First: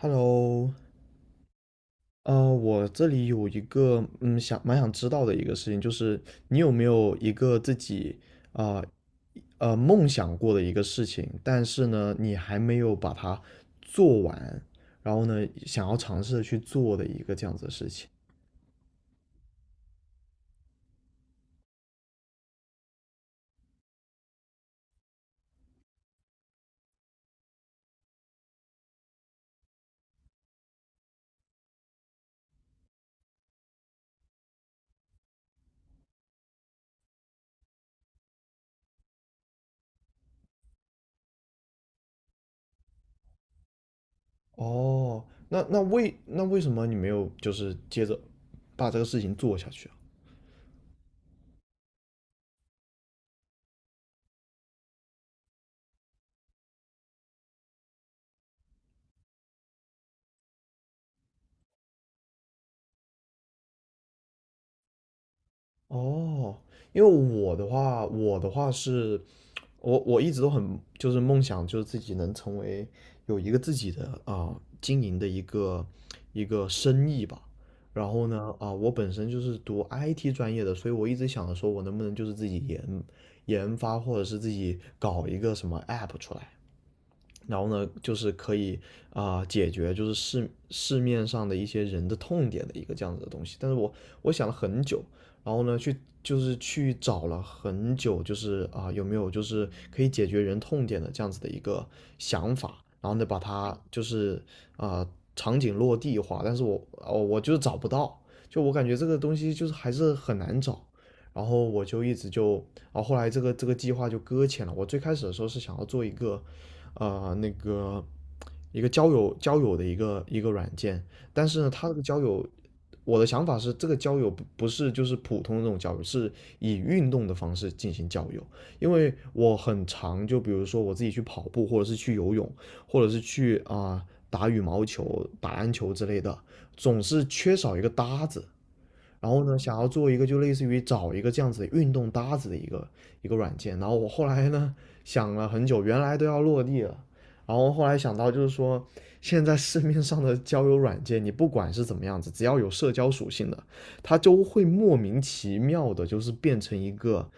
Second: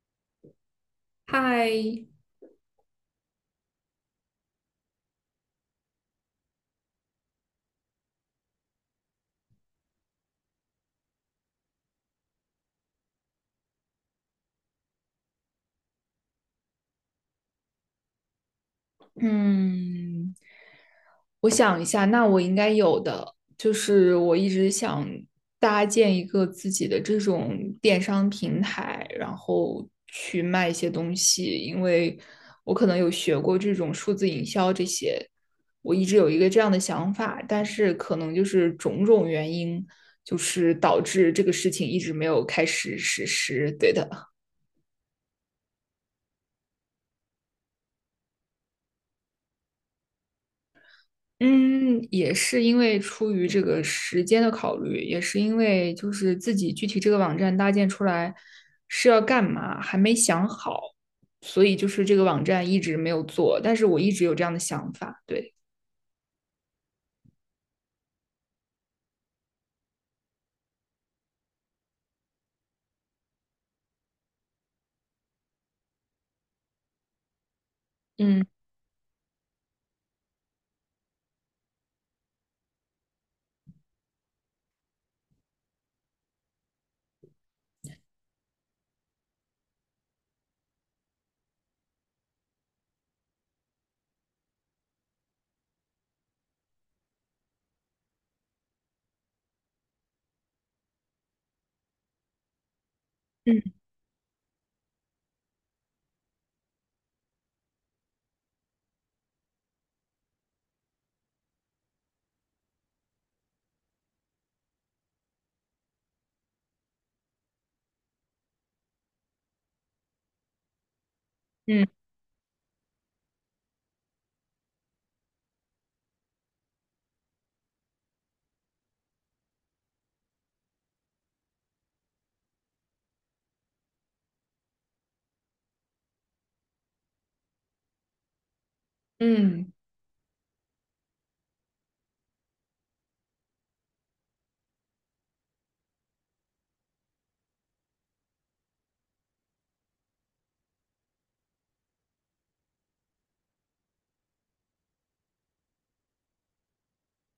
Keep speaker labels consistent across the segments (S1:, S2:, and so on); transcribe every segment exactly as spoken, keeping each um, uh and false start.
S1: Hello，
S2: 嗨，
S1: 呃，我这里有一个嗯，想蛮想知道的一个事情，就是你有没有一个自己啊呃，呃梦想过的一个事情，但是呢，你还没有把它做完，然后呢，想要尝试的去做的一个这样子的事情。
S2: 嗯，我想一下，那我应该有的，就是我一直想搭建一个自己的这种电商平台，然后去卖一些东西，因为我可能有学过这种数字营销这些，我一直有一个这样的想法，但是可能就是种种原因，就是导致这个事情一直没有开始实施。对的。
S1: 哦，那那为那为什么你没有就是接着把这个事情做下去啊？
S2: 嗯，也是因为出于这个时间的考虑，也是因为就是自己具体这个网站搭建出来是要干嘛，还没想好，所以就是这个网站一直没有做，但是我一直有这样的想法，对，
S1: 哦，因为我的话，我的话是，我我一直都很就是梦想，就是自己能成为有一个自己的啊、经营的一个一个生意吧。然后
S2: 嗯
S1: 呢，啊、我本身就是读 I T 专业的，所以我一直想着说我能不能就是自己研研发，或者是自己搞一个什么 app 出来。然后呢，就是可以啊、呃解决就是市市面上的一些人的痛点的一个这样子的东西。但是我我想了很久，然后呢去就是去找了很久，就是啊、呃有没有就是可以解决人痛点的这样子的一个想法，然后呢把
S2: 嗯
S1: 它就是啊、呃场景落地化，但是我哦我就是找不到，就我感觉这个东西就是还是很难找。然后我就一直就，啊后后来这个这个计划就搁浅了。我最开始的时候是想要做一个呃那个一个交友交友的一个一个软件，但是呢，
S2: 嗯
S1: 它这个交友，我的想法是这个交友不不是就是普通的那种交友，是以运动的方式进行交友，因为我很常就比如说我自己去跑步，或者是去游泳，或者是去啊、打羽毛球、打篮球之类的，总是缺少一个搭子。然后呢，
S2: 嗯，
S1: 想要做一个就类似于找一个这样子的运动搭子的一个一个软件。然后我后来呢想了很久，原来都要落地了，然后后来想到就是说，现在市面上的交友软件，你不管是怎么样子，只要有社交属性的，它就会莫名其妙的，就是变成一个，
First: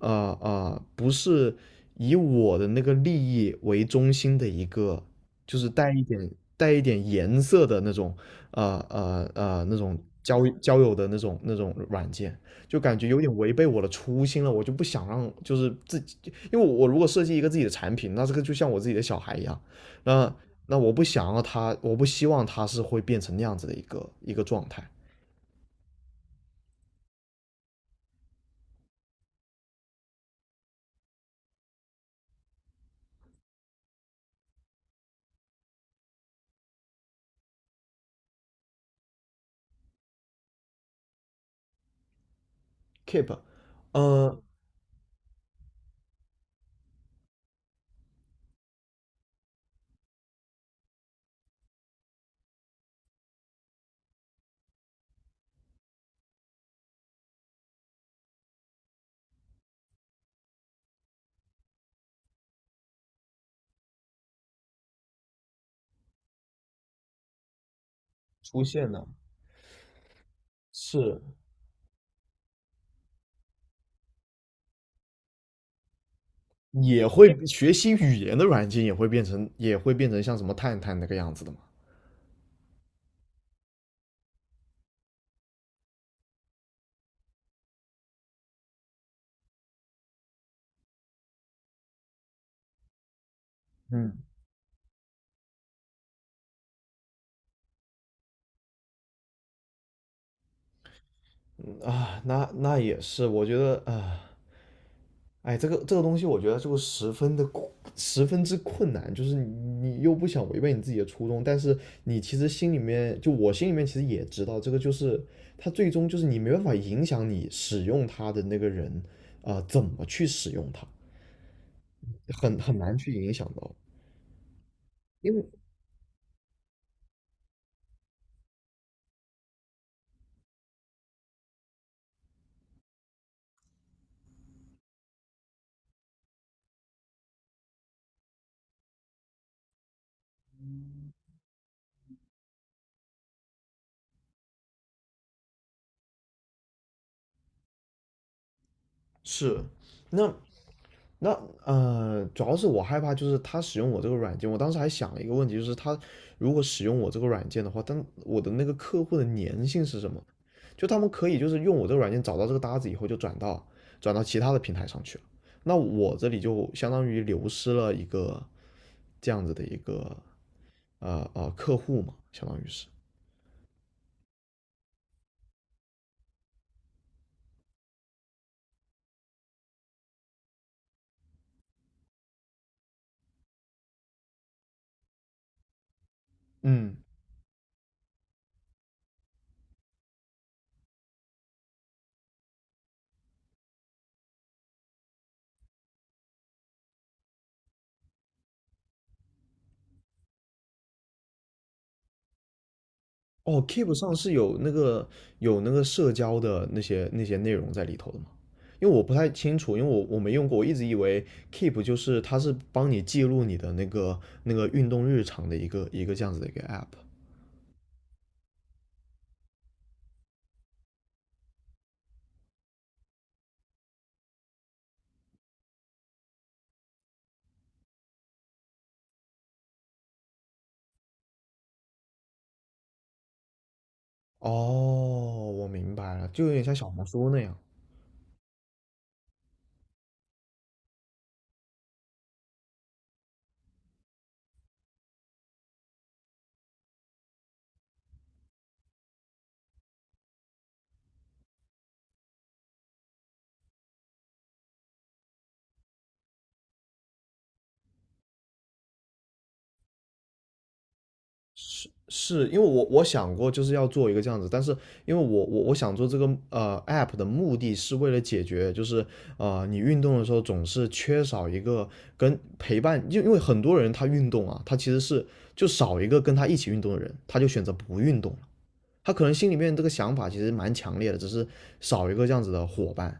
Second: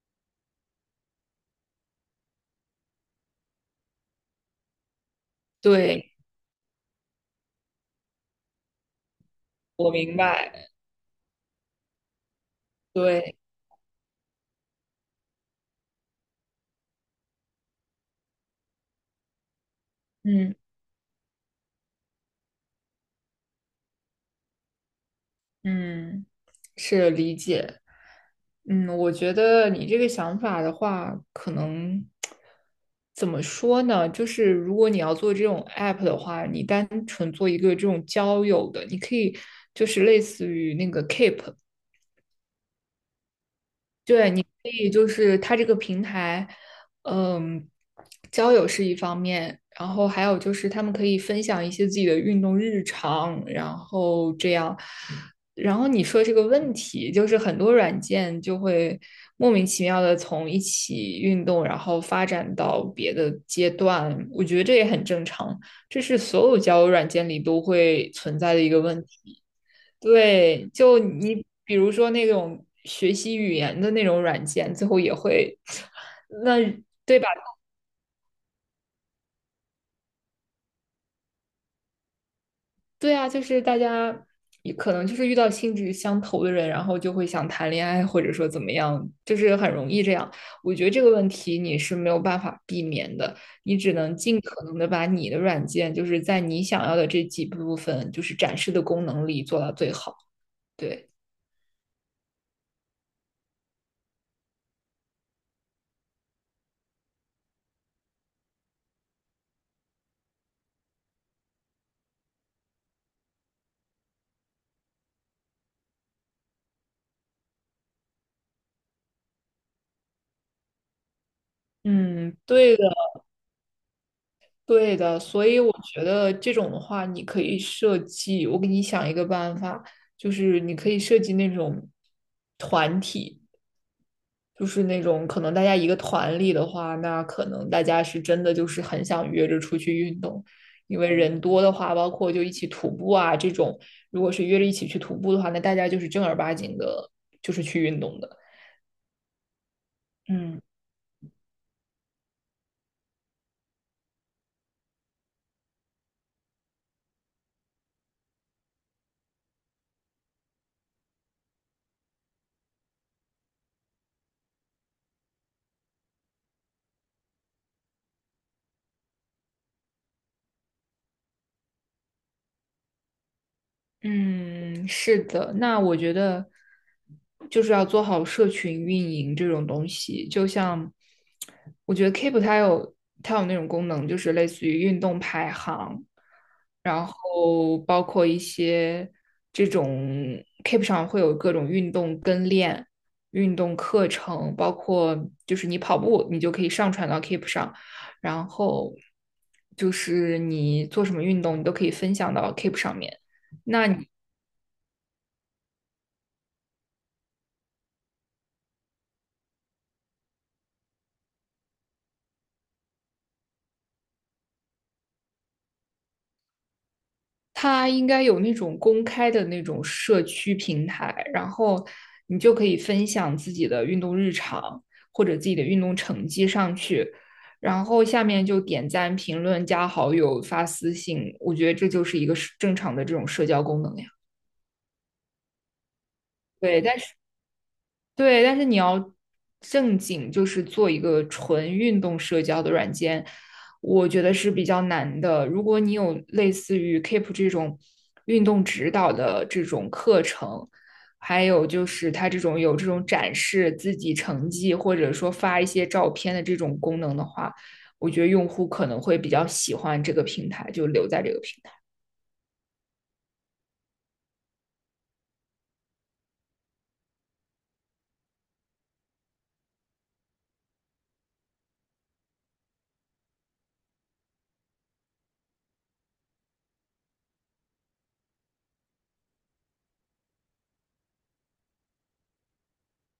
S1: 呃呃，不是以我的那个利益为中心的一个，就是带一
S2: 对，
S1: 点带一点颜色的那种呃呃呃那
S2: 我
S1: 种
S2: 明
S1: 交
S2: 白，
S1: 交友的那种那种软件，就感觉有点
S2: 对，
S1: 违背我的初心了。我就不想让就是自己，因为我我如果设计一个自己的产品，那这个就像我自己的小孩一样，那
S2: 嗯
S1: 那我不想要他，我不希望他是会变成那样子的一个一个状态。
S2: 嗯，是理解。嗯，我觉得你这个想法的话，可能怎么说呢？就是如果你要做这种 app 的话，你单纯做一个这种交友的，你可以就是类似于那个 Keep，
S1: Keep，
S2: 对，
S1: 呃，
S2: 你可以就是它这个平台，嗯，交友是一方面，然后还有就是他们可以分享一些自己的运动日常，然后这样，然后你说这个问题，就是很多软件就会莫名其妙的从一起运动，然后发展到别的阶段，我觉得这也很正常，这是所有交友软件里都会存在的
S1: 出
S2: 一个
S1: 现
S2: 问
S1: 了。
S2: 题。对，就
S1: 是。
S2: 你比如说那种学习语言的那种软件，最后也会，那
S1: 也
S2: 对吧？
S1: 会学习语言的软件也会变成也会变成像什么探探那个样子的嘛？
S2: 对啊，就是大家也可能就是遇到性质相投的人，然后就会想谈恋爱，或者说怎么样，就是很容易这样。我觉得这个问题你是没有办法避免的，你只能
S1: 嗯，
S2: 尽可能的把你的软件，就是在你想要的这几部分，就是展示的功能里做到最好。对，
S1: 啊，那那也是，我觉得啊，哎，这个这个东西，我觉得就十分的十分之困难，就是你你又不想违背你自己的初衷，但是你其实心里面，就我心里面其实也知道，这个就是它最终就是你没办法影响你使用它的那个人啊、呃怎么去使用它，
S2: 嗯，
S1: 很很
S2: 对的。
S1: 难去影响到。
S2: 对的，
S1: 因
S2: 所
S1: 为
S2: 以我觉得这种的话，你可以设计，我给你想一个办法，就是你可以设计那种团体，就是那种可能大家一个团里的话，那可能大家是真的就是很想约着出去运动，因为人多的话，包括就一起徒步啊这种，如果是约着一起去徒步的话，那大家就是正儿八经的，就是去运动的。
S1: 是，那
S2: 嗯。
S1: 那呃，主要是我害怕，就是他使用我这个软件。我当时还想了一个问题，就是他如果使用我这个软件的话，但我的那个客户的粘性是什么？就他们可以就是用我这个软件找到这个搭子以后，就转到转到其他的平台上去了。那我这里就相当于流失了一个这样子的一个呃呃客户嘛，相当于是。
S2: 嗯，是的，那我觉得就是要做好社群运营这种东西，就像我觉得 Keep 它有它有那种功能，就是类似于运动排行，
S1: 嗯。
S2: 然后包括一些这种 Keep 上会有各种运动跟练、运动课程，包括就是你跑步，你就可以上传到 Keep 上，然后就是你做什么运动，你都可以分享到 Keep 上面。
S1: 哦
S2: 那
S1: ，Keep
S2: 你
S1: 上是有那个有那个社交的那些那些内容在里头的吗？因为我不太清楚，因为我我没用过，我一直以为 Keep 就是它是帮你记录你的那个那个运动日常的一个一个这样子的一个 app。
S2: 它应该有那种公开的那种社区平台，然后你就可以分享自己的运动日常或者自己的运动成绩上去，然后下面就点赞、评论、加好友、发私信，我觉得这就是一个正常的这种社交功能呀。
S1: 哦，我明白了，就有点像
S2: 对，
S1: 小
S2: 但
S1: 红
S2: 是。
S1: 书那样。
S2: 对，但是你要正经，就是做一个纯运动社交的软件，我觉得是比较难的。如果你有类似于 Keep 这种运动指导的这种课程，还有就是它这种有这种展示自己成绩或者说发一些照片的这种功能的话，我觉得用户可能会比较喜欢这个平台，就留在这个平台。
S1: 是是因为我我想过就是要做一个这样子，但是因为我我我想做这个呃 app 的目的是为了解决，就是呃你运动的时候总是缺少一个跟陪伴，因因为很多人他运动啊，他其实是就少一个跟他一起运动的人，他就选择不运动了。他可能心里面这个想法其实蛮强烈的，只是少一个这样子的伙伴。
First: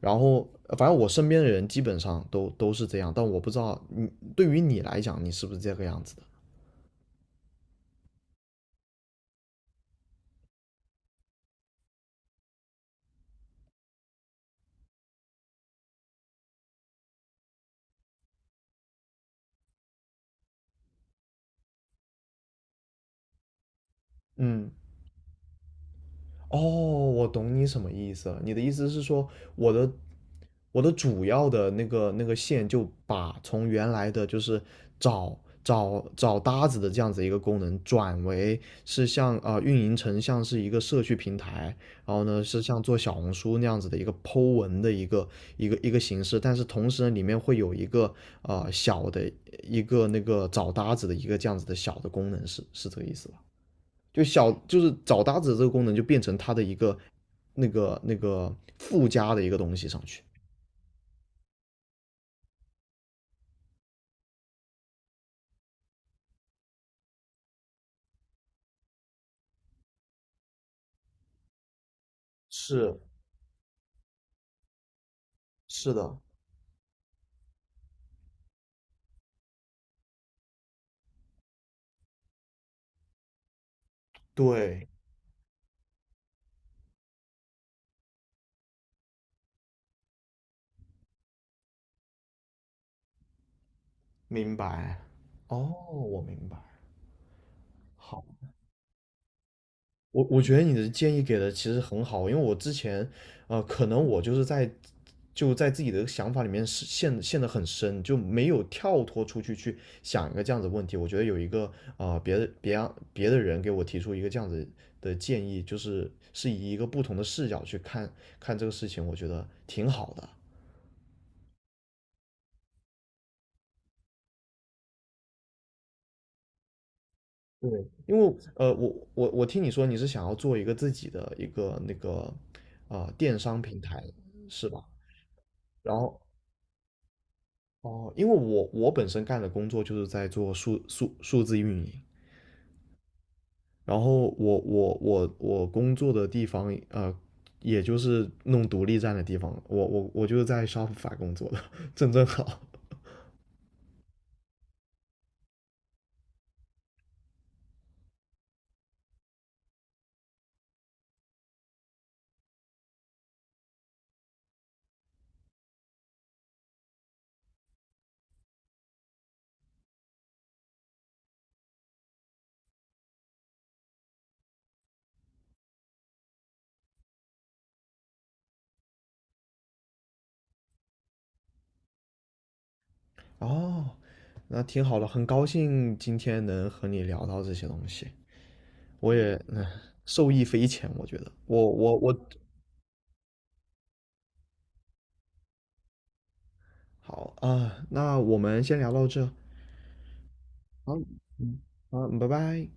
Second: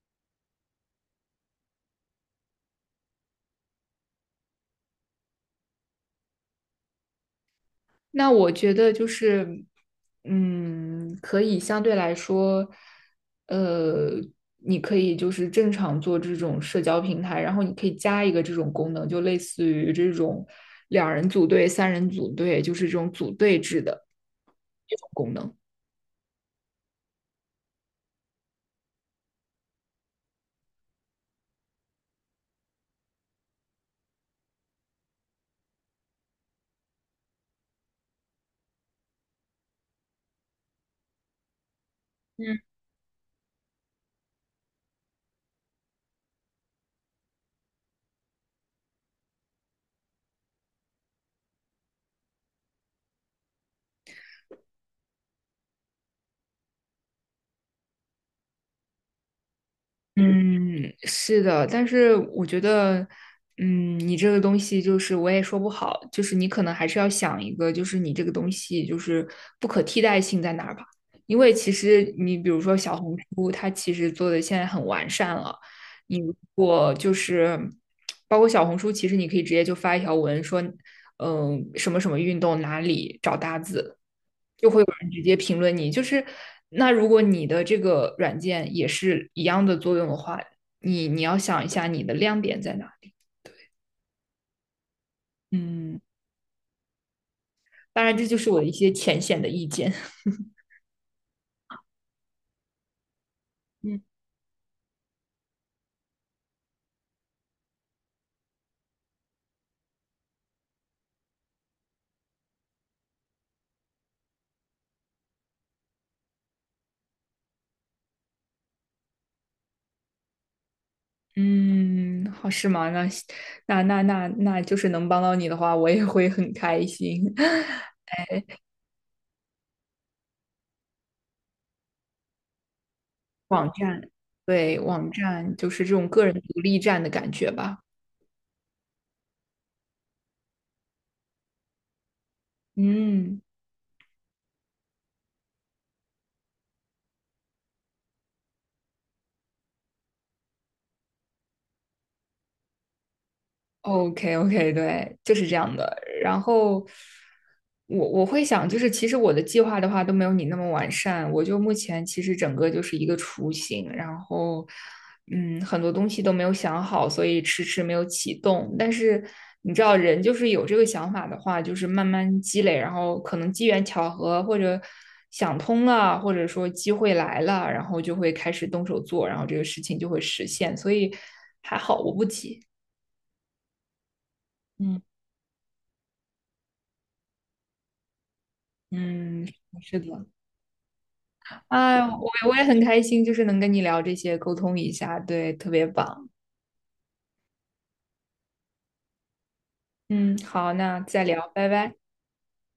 S1: 然后呃反正我身边的人基本上都都是这样，但我不知道你对于你来讲，你是不是这个样子的？
S2: 那我觉得就是，嗯，可以相对来说，呃，你可以就是正常做这种社交平台，然后你可以加一个这种功能，就类似于这种两人组队、三人组队，就是这种组队制的
S1: 嗯。
S2: 这种功能。
S1: 哦，我懂你什么意思了。你的意思是说，我的我的主要的那个那个线就把从原来的就是找找找搭子的这样子一个功能，转为是像啊、呃运营成像是一个社区平台，然后呢是像做小红书那样子的一个 Po 文的一个一个一个形式，但是同时呢里面会有一个呃小的一个那个找搭子的一个这样子的小的功能，是是这个意思吧？就小就是找搭子这个功能就变成它的一个那个那个附加的一个东西上去。
S2: 嗯，是的，但是我觉得，嗯，你这个东西就是我也说不好，就是你可能还是要想一个，就是你这个东西就是不可替代性在哪儿吧？因为其实你比如说小
S1: 是
S2: 红书，它其实做的现在很完善了，
S1: 是的，
S2: 你如果就是包括小红书，其实你可以直接就发一条文说，嗯，什么什么运动哪里找搭子。就会
S1: 对，
S2: 有人直接评论你。就是那如果你的这个软件也是一样的作用的话，你你要想一下你的亮点在哪。
S1: 明白。哦，
S2: 嗯，
S1: 我明白。
S2: 当然
S1: 好，
S2: 这就是我的一些浅显的意见。
S1: 我我觉得你的建议给的其实很好，因为我之前，呃，可能
S2: 嗯
S1: 我就是在就在自己的想法里面是陷陷得很深，就没有跳脱出去去想一个这样子的问题。我觉得有一个啊、呃别的别让别的人给我提出一个这样子的建议，就是是以一个不同的视角去看看这个事情，我觉得挺好的。
S2: 嗯，好是吗？那那那那那就是能帮到你的话，我也会很开心。
S1: 对，因为呃，我我我听你说你是想要做一个自己的一个那个啊、呃电商
S2: 网
S1: 平
S2: 站，
S1: 台是
S2: 对，
S1: 吧？
S2: 网站就是这
S1: 然
S2: 种
S1: 后
S2: 个人独立站的感觉吧。
S1: 哦，因为我我本身干的工作就是在做数数数字运营，
S2: 嗯。
S1: 然后我我我我工作的地方呃，也就是弄独立站的地方，我我我就是在 Shopify 工作的，正正好。
S2: OK OK，对，就是这样的。然后我我会想，就是其实我的计划的话都没有你那么完善。我就目前其实整个就是一个雏形，然后嗯，很多东西都没有想好，所以迟迟没有启动。但是你知道，人就是有这个想法的话，就是慢慢积累，然后可能机缘巧合或者想通了，或者说机会来了，然后就会开始动手做，然后这个事情就会实现。所以还好，我不急。
S1: 哦，那挺好
S2: 嗯。
S1: 的，很高兴今天能和你聊到这些东西，我也
S2: 嗯，
S1: 嗯
S2: 是的，
S1: 受益匪浅，我觉得。我我
S2: 哎，
S1: 我，
S2: 我我也很开心，就是能跟你聊这些，沟通一下，对，特别棒。
S1: 好啊，那我们先聊到这。
S2: 嗯，好，
S1: 好。
S2: 那再聊，
S1: 嗯。
S2: 拜拜。
S1: 好，拜拜。